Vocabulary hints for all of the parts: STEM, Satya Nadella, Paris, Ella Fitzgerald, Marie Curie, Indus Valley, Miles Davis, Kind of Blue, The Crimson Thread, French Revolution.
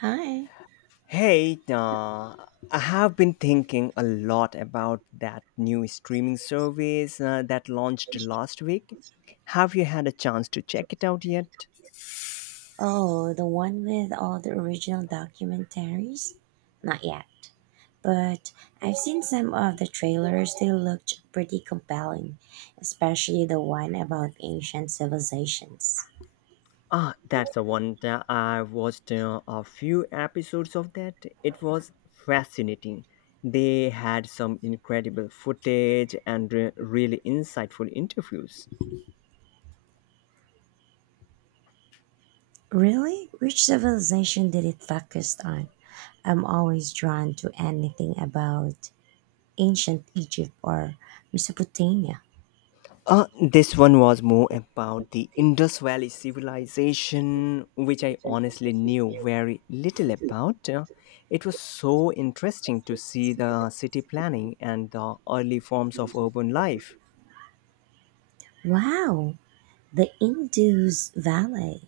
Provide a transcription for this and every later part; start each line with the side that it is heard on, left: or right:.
right: Hi.
left: Hey, uh, I have been thinking a lot about that new streaming service that launched last week. Have you had a chance to check it out yet?
right: Oh, the one with all the original documentaries? Not yet, but I've seen some of the trailers. They looked pretty compelling, especially the one about ancient civilizations.
left: Ah, that's the one that I watched a few episodes of that. It was fascinating. They had some incredible footage and really insightful interviews.
right: Really? Which civilization did it focus on? I'm always drawn to anything about ancient Egypt or Mesopotamia.
left: This one was more about the Indus Valley civilization, which I honestly knew very little about. It was so interesting to see the city planning and the early forms of urban life.
right: Wow, the Indus Valley.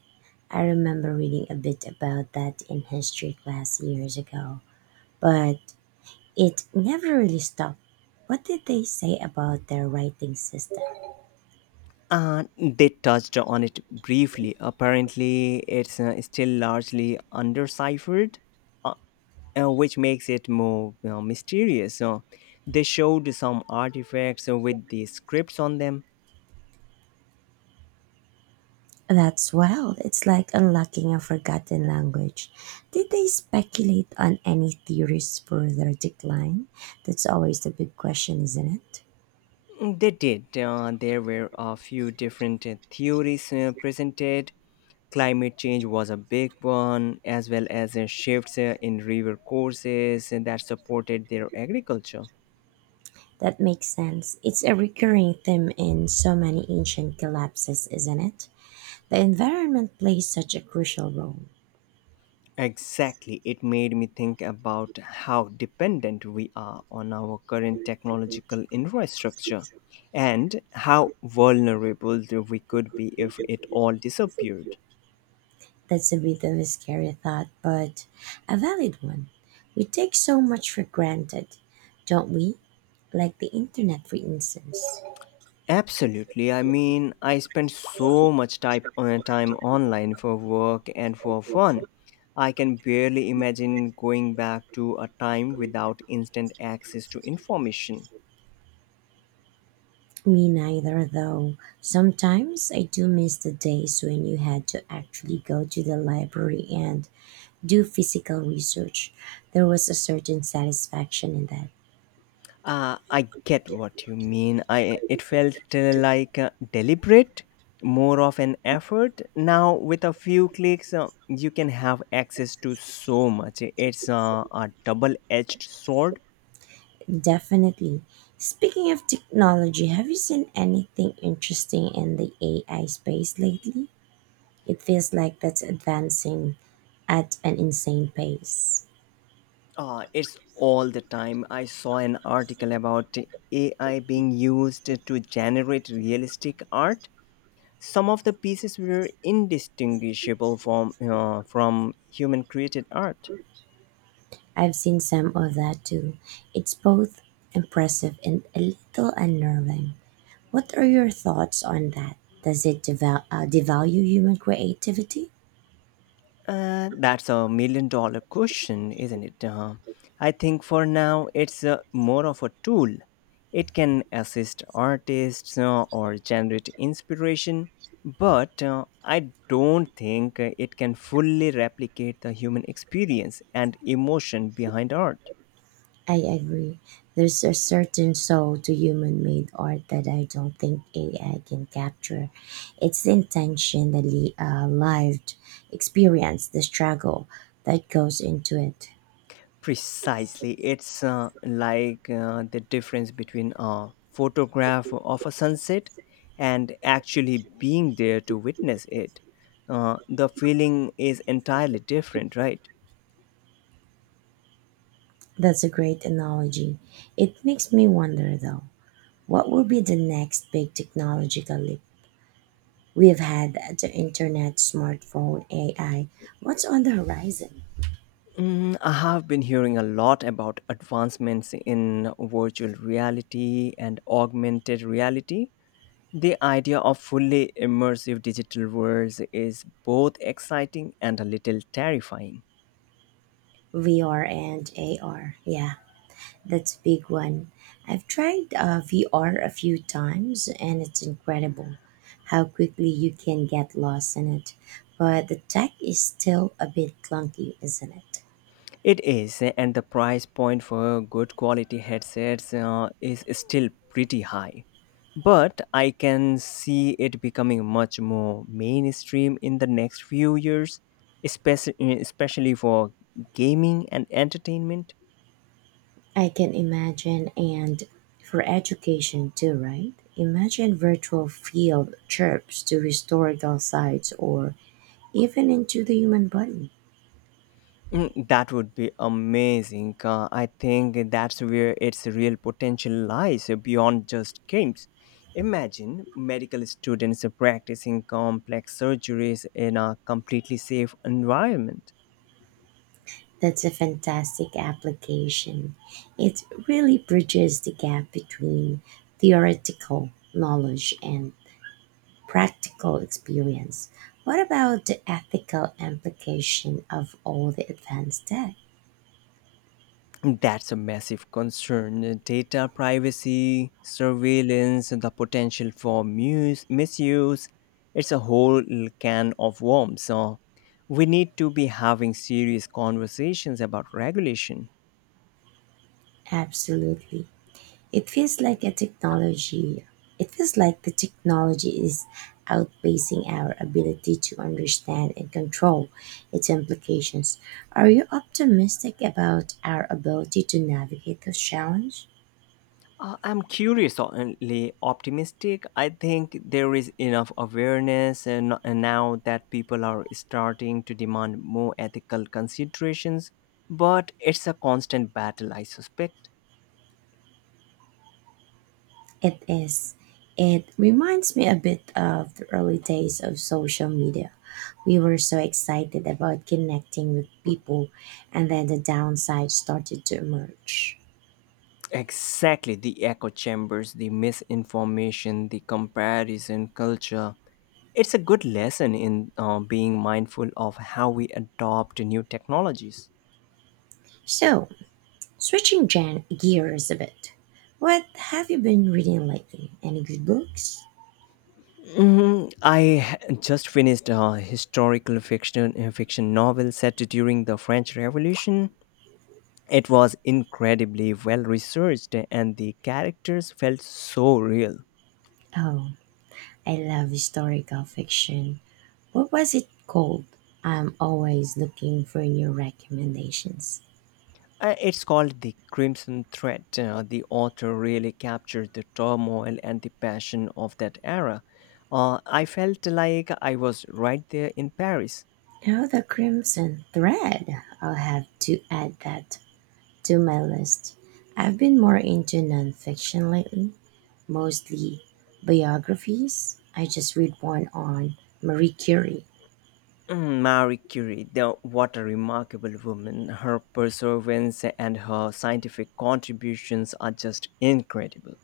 right: I remember reading a bit about that in history class years ago, but it never really stopped. What did they say about their writing system?
left: And they touched on it briefly. Apparently, it's still largely undeciphered, uh, which makes it more mysterious. So they showed some artifacts with the scripts on them.
right: That's wild. It's like unlocking a forgotten language. Did they speculate on any theories for their decline? That's always the big question, isn't it?
left: Mm, they did. There were a few different theories presented. Climate change was a big one, as well as shifts in river courses and that supported their agriculture.
right: That makes sense. It's a recurring theme in so many ancient collapses, isn't it? The environment plays such a crucial role.
left: Exactly. It made me think about how dependent we are on our current technological infrastructure and how vulnerable we could be if it all disappeared.
right: That's a bit of a scary thought, but a valid one. We take so much for granted, don't we? Like the internet, for instance.
left: Absolutely. I mean, I spend so much time online for work and for fun. I can barely imagine going back to a time without instant access to information.
right: Me neither, though. Sometimes I do miss the days when you had to actually go to the library and do physical research. There was a certain satisfaction in that.
left: I get what you mean. I it felt like deliberate, more of an effort. Now with a few clicks, you can have access to so much. It's a double-edged sword.
right: Definitely. Speaking of technology, have you seen anything interesting in the AI space lately? It feels like that's advancing at an insane pace.
left: It's all the time. I saw an article about AI being used to generate realistic art. Some of the pieces were indistinguishable from human created art.
right: I've seen some of that too. It's both impressive and a little unnerving. What are your thoughts on that? Does it devalue human creativity?
left: That's a million dollar question, isn't it? I think for now it's more of a tool. It can assist artists or generate inspiration, but I don't think it can fully replicate the human experience and emotion behind art.
right: I agree. There's a certain soul to human made art that I don't think AI can capture. It's the intention, the lived experience, the struggle that goes into it.
left: Precisely, it's like the difference between a photograph of a sunset and actually being there to witness it. The feeling is entirely different, right?
right: That's a great analogy. It makes me wonder, though, what will be the next big technological leap? We've had the internet, smartphone, AI. What's on the horizon?
left: Mm, I have been hearing a lot about advancements in virtual reality and augmented reality. The idea of fully immersive digital worlds is both exciting and a little terrifying.
right: VR and AR, yeah. That's big one. I've tried VR a few times, and it's incredible how quickly you can get lost in it. But the tech is still a bit clunky, isn't it?
left: It is, and the price point for good quality headsets is still pretty high. But I can see it becoming much more mainstream in the next few years, especially, especially for gaming and entertainment.
right: I can imagine, and for education too, right? Imagine virtual field trips to historical sites or even into the human body.
left: Mm, that would be amazing. I think that's where its real potential lies beyond just games. Imagine medical students practicing complex surgeries in a completely safe environment.
right: That's a fantastic application. It really bridges the gap between theoretical knowledge and practical experience. What about the ethical implication of all the advanced tech?
left: That's a massive concern. Data privacy, surveillance, and the potential for misuse. It's a whole can of worms. So we need to be having serious conversations about regulation.
right: Absolutely. It feels like a technology. It feels like the technology is outpacing our ability to understand and control its implications. Are you optimistic about our ability to navigate this challenge?
left: I'm curiously optimistic. I think there is enough awareness, and now that people are starting to demand more ethical considerations, but it's a constant battle, I suspect.
right: It is. It reminds me a bit of the early days of social media. We were so excited about connecting with people, and then the downsides started to emerge.
left: Exactly, the echo chambers, the misinformation, the comparison culture. It's a good lesson in being mindful of how we adopt new technologies.
right: So, switching gen gears a bit. What have you been reading lately? Any good books?
left: Mm, I just finished a historical fiction novel set during the French Revolution. It was incredibly well researched, and the characters felt so real.
right: Oh, I love historical fiction. What was it called? I'm always looking for new recommendations.
left: It's called The Crimson Thread. The author really captured the turmoil and the passion of that era. I felt like I was right there in Paris.
right: Oh, The Crimson Thread. I'll have to add that to my list. I've been more into nonfiction lately, mostly biographies. I just read one on Marie Curie.
left: Mm, Marie Curie, what a remarkable woman. Her perseverance and her scientific contributions are just incredible.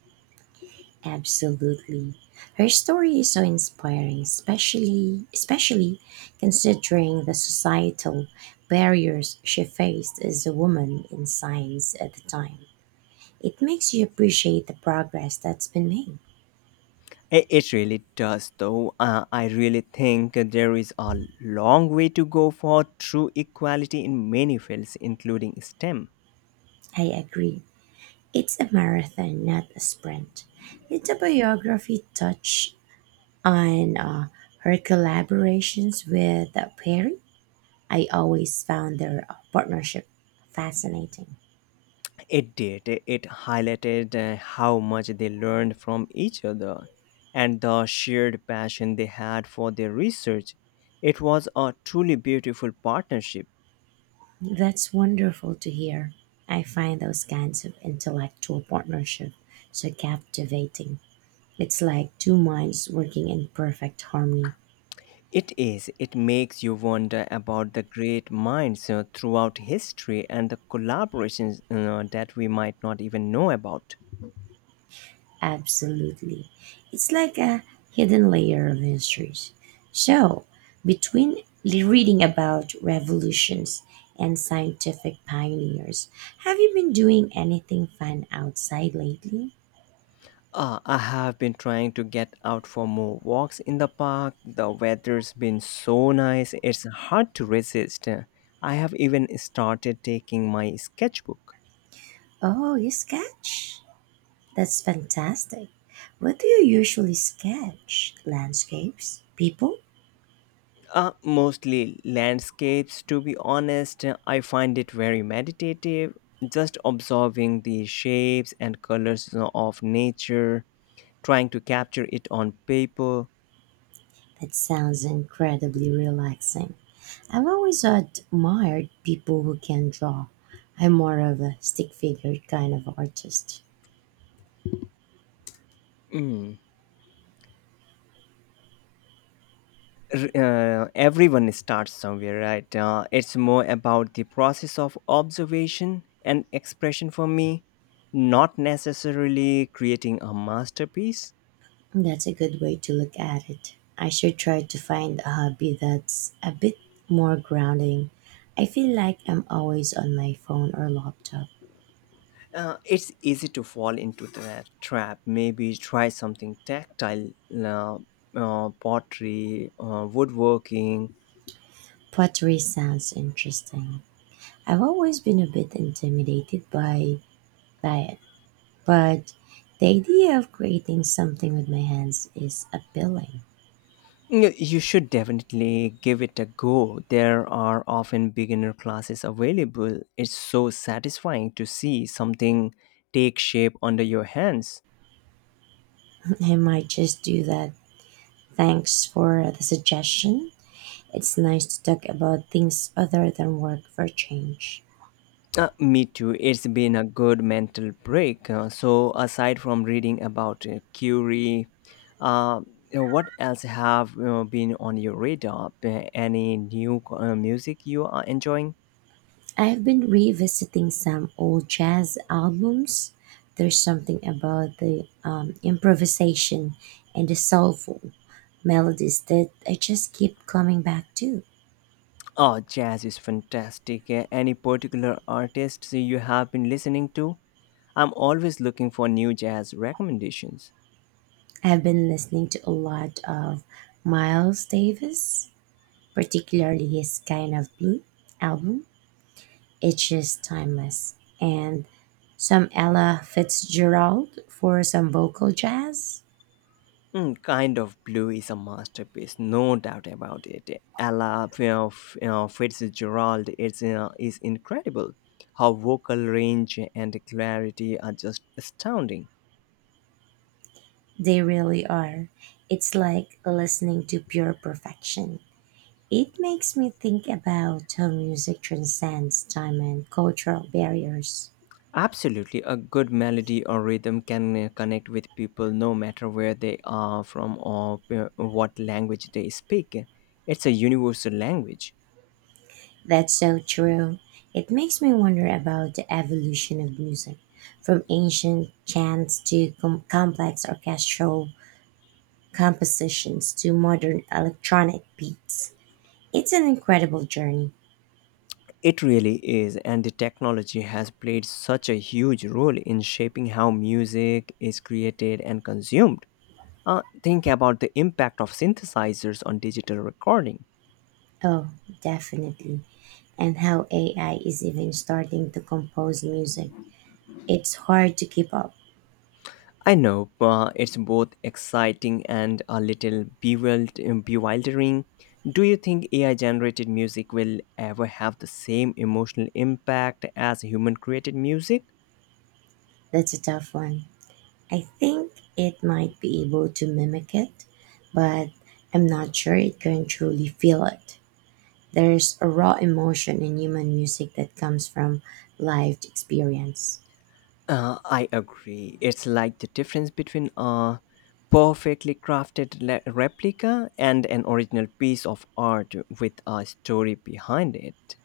right: Absolutely. Her story is so inspiring, especially considering the societal barriers she faced as a woman in science at the time. It makes you appreciate the progress that's been made.
left: I- It really does, though. I really think there is a long way to go for true equality in many fields, including STEM.
right: I agree. It's a marathon, not a sprint. Did the biography touch on her collaborations with Perry? I always found their partnership fascinating.
left: It did. It highlighted how much they learned from each other and the shared passion they had for their research. It was a truly beautiful partnership.
right: That's wonderful to hear. I find those kinds of intellectual partnership so captivating. It's like two minds working in perfect harmony.
left: It is. It makes you wonder about the great minds throughout history and the collaborations that we might not even know about.
right: Absolutely. It's like a hidden layer of histories. So, between reading about revolutions and scientific pioneers, have you been doing anything fun outside lately?
left: Ah, I have been trying to get out for more walks in the park. The weather's been so nice, it's hard to resist. I have even started taking my sketchbook.
right: Oh, you sketch? That's fantastic. What do you usually sketch? Landscapes? People?
left: Mostly landscapes, to be honest. I find it very meditative, just observing the shapes and colors of nature, trying to capture it on paper.
right: That sounds incredibly relaxing. I've always admired people who can draw. I'm more of a stick figure kind of artist.
left: Mm. R- everyone starts somewhere, right? It's more about the process of observation and expression for me, not necessarily creating a masterpiece.
right: That's a good way to look at it. I should try to find a hobby that's a bit more grounding. I feel like I'm always on my phone or laptop.
left: It's easy to fall into the trap. Maybe try something tactile, uh, pottery, woodworking.
right: Pottery sounds interesting. I've always been a bit intimidated by but the idea of creating something with my hands is appealing.
left: You should definitely give it a go. There are often beginner classes available. It's so satisfying to see something take shape under your hands.
right: I might just do that. Thanks for the suggestion. It's nice to talk about things other than work for a change.
left: Me too. It's been a good mental break. So, aside from reading about Curie, uh, what else have been on your radar? Any new music you are enjoying?
right: I've been revisiting some old jazz albums. There's something about the improvisation and the soulful melodies that I just keep coming back to.
left: Oh, jazz is fantastic. Any particular artists you have been listening to? I'm always looking for new jazz recommendations.
right: I've been listening to a lot of Miles Davis, particularly his Kind of Blue album. It's just timeless. And some Ella Fitzgerald for some vocal jazz.
left: Mm, Kind of Blue is a masterpiece, no doubt about it. Ella you know, F- you Fitzgerald is incredible. Her vocal range and clarity are just astounding.
right: They really are. It's like listening to pure perfection. It makes me think about how music transcends time and cultural barriers.
left: Absolutely, a good melody or rhythm can connect with people no matter where they are from or what language they speak. It's a universal language.
right: That's so true. It makes me wonder about the evolution of music, from ancient chants to complex orchestral compositions to modern electronic beats. It's an incredible journey.
left: It really is, and the technology has played such a huge role in shaping how music is created and consumed. Think about the impact of synthesizers on digital recording.
right: Oh, definitely. And how AI is even starting to compose music. It's hard to keep up.
left: I know it's both exciting and a little bewildering. Do you think AI generated music will ever have the same emotional impact as human created music?
right: That's a tough one. I think it might be able to mimic it, but I'm not sure it can truly feel it. There's a raw emotion in human music that comes from lived experience.
left: I agree. It's like the difference between a perfectly crafted replica and an original piece of art with a story behind it.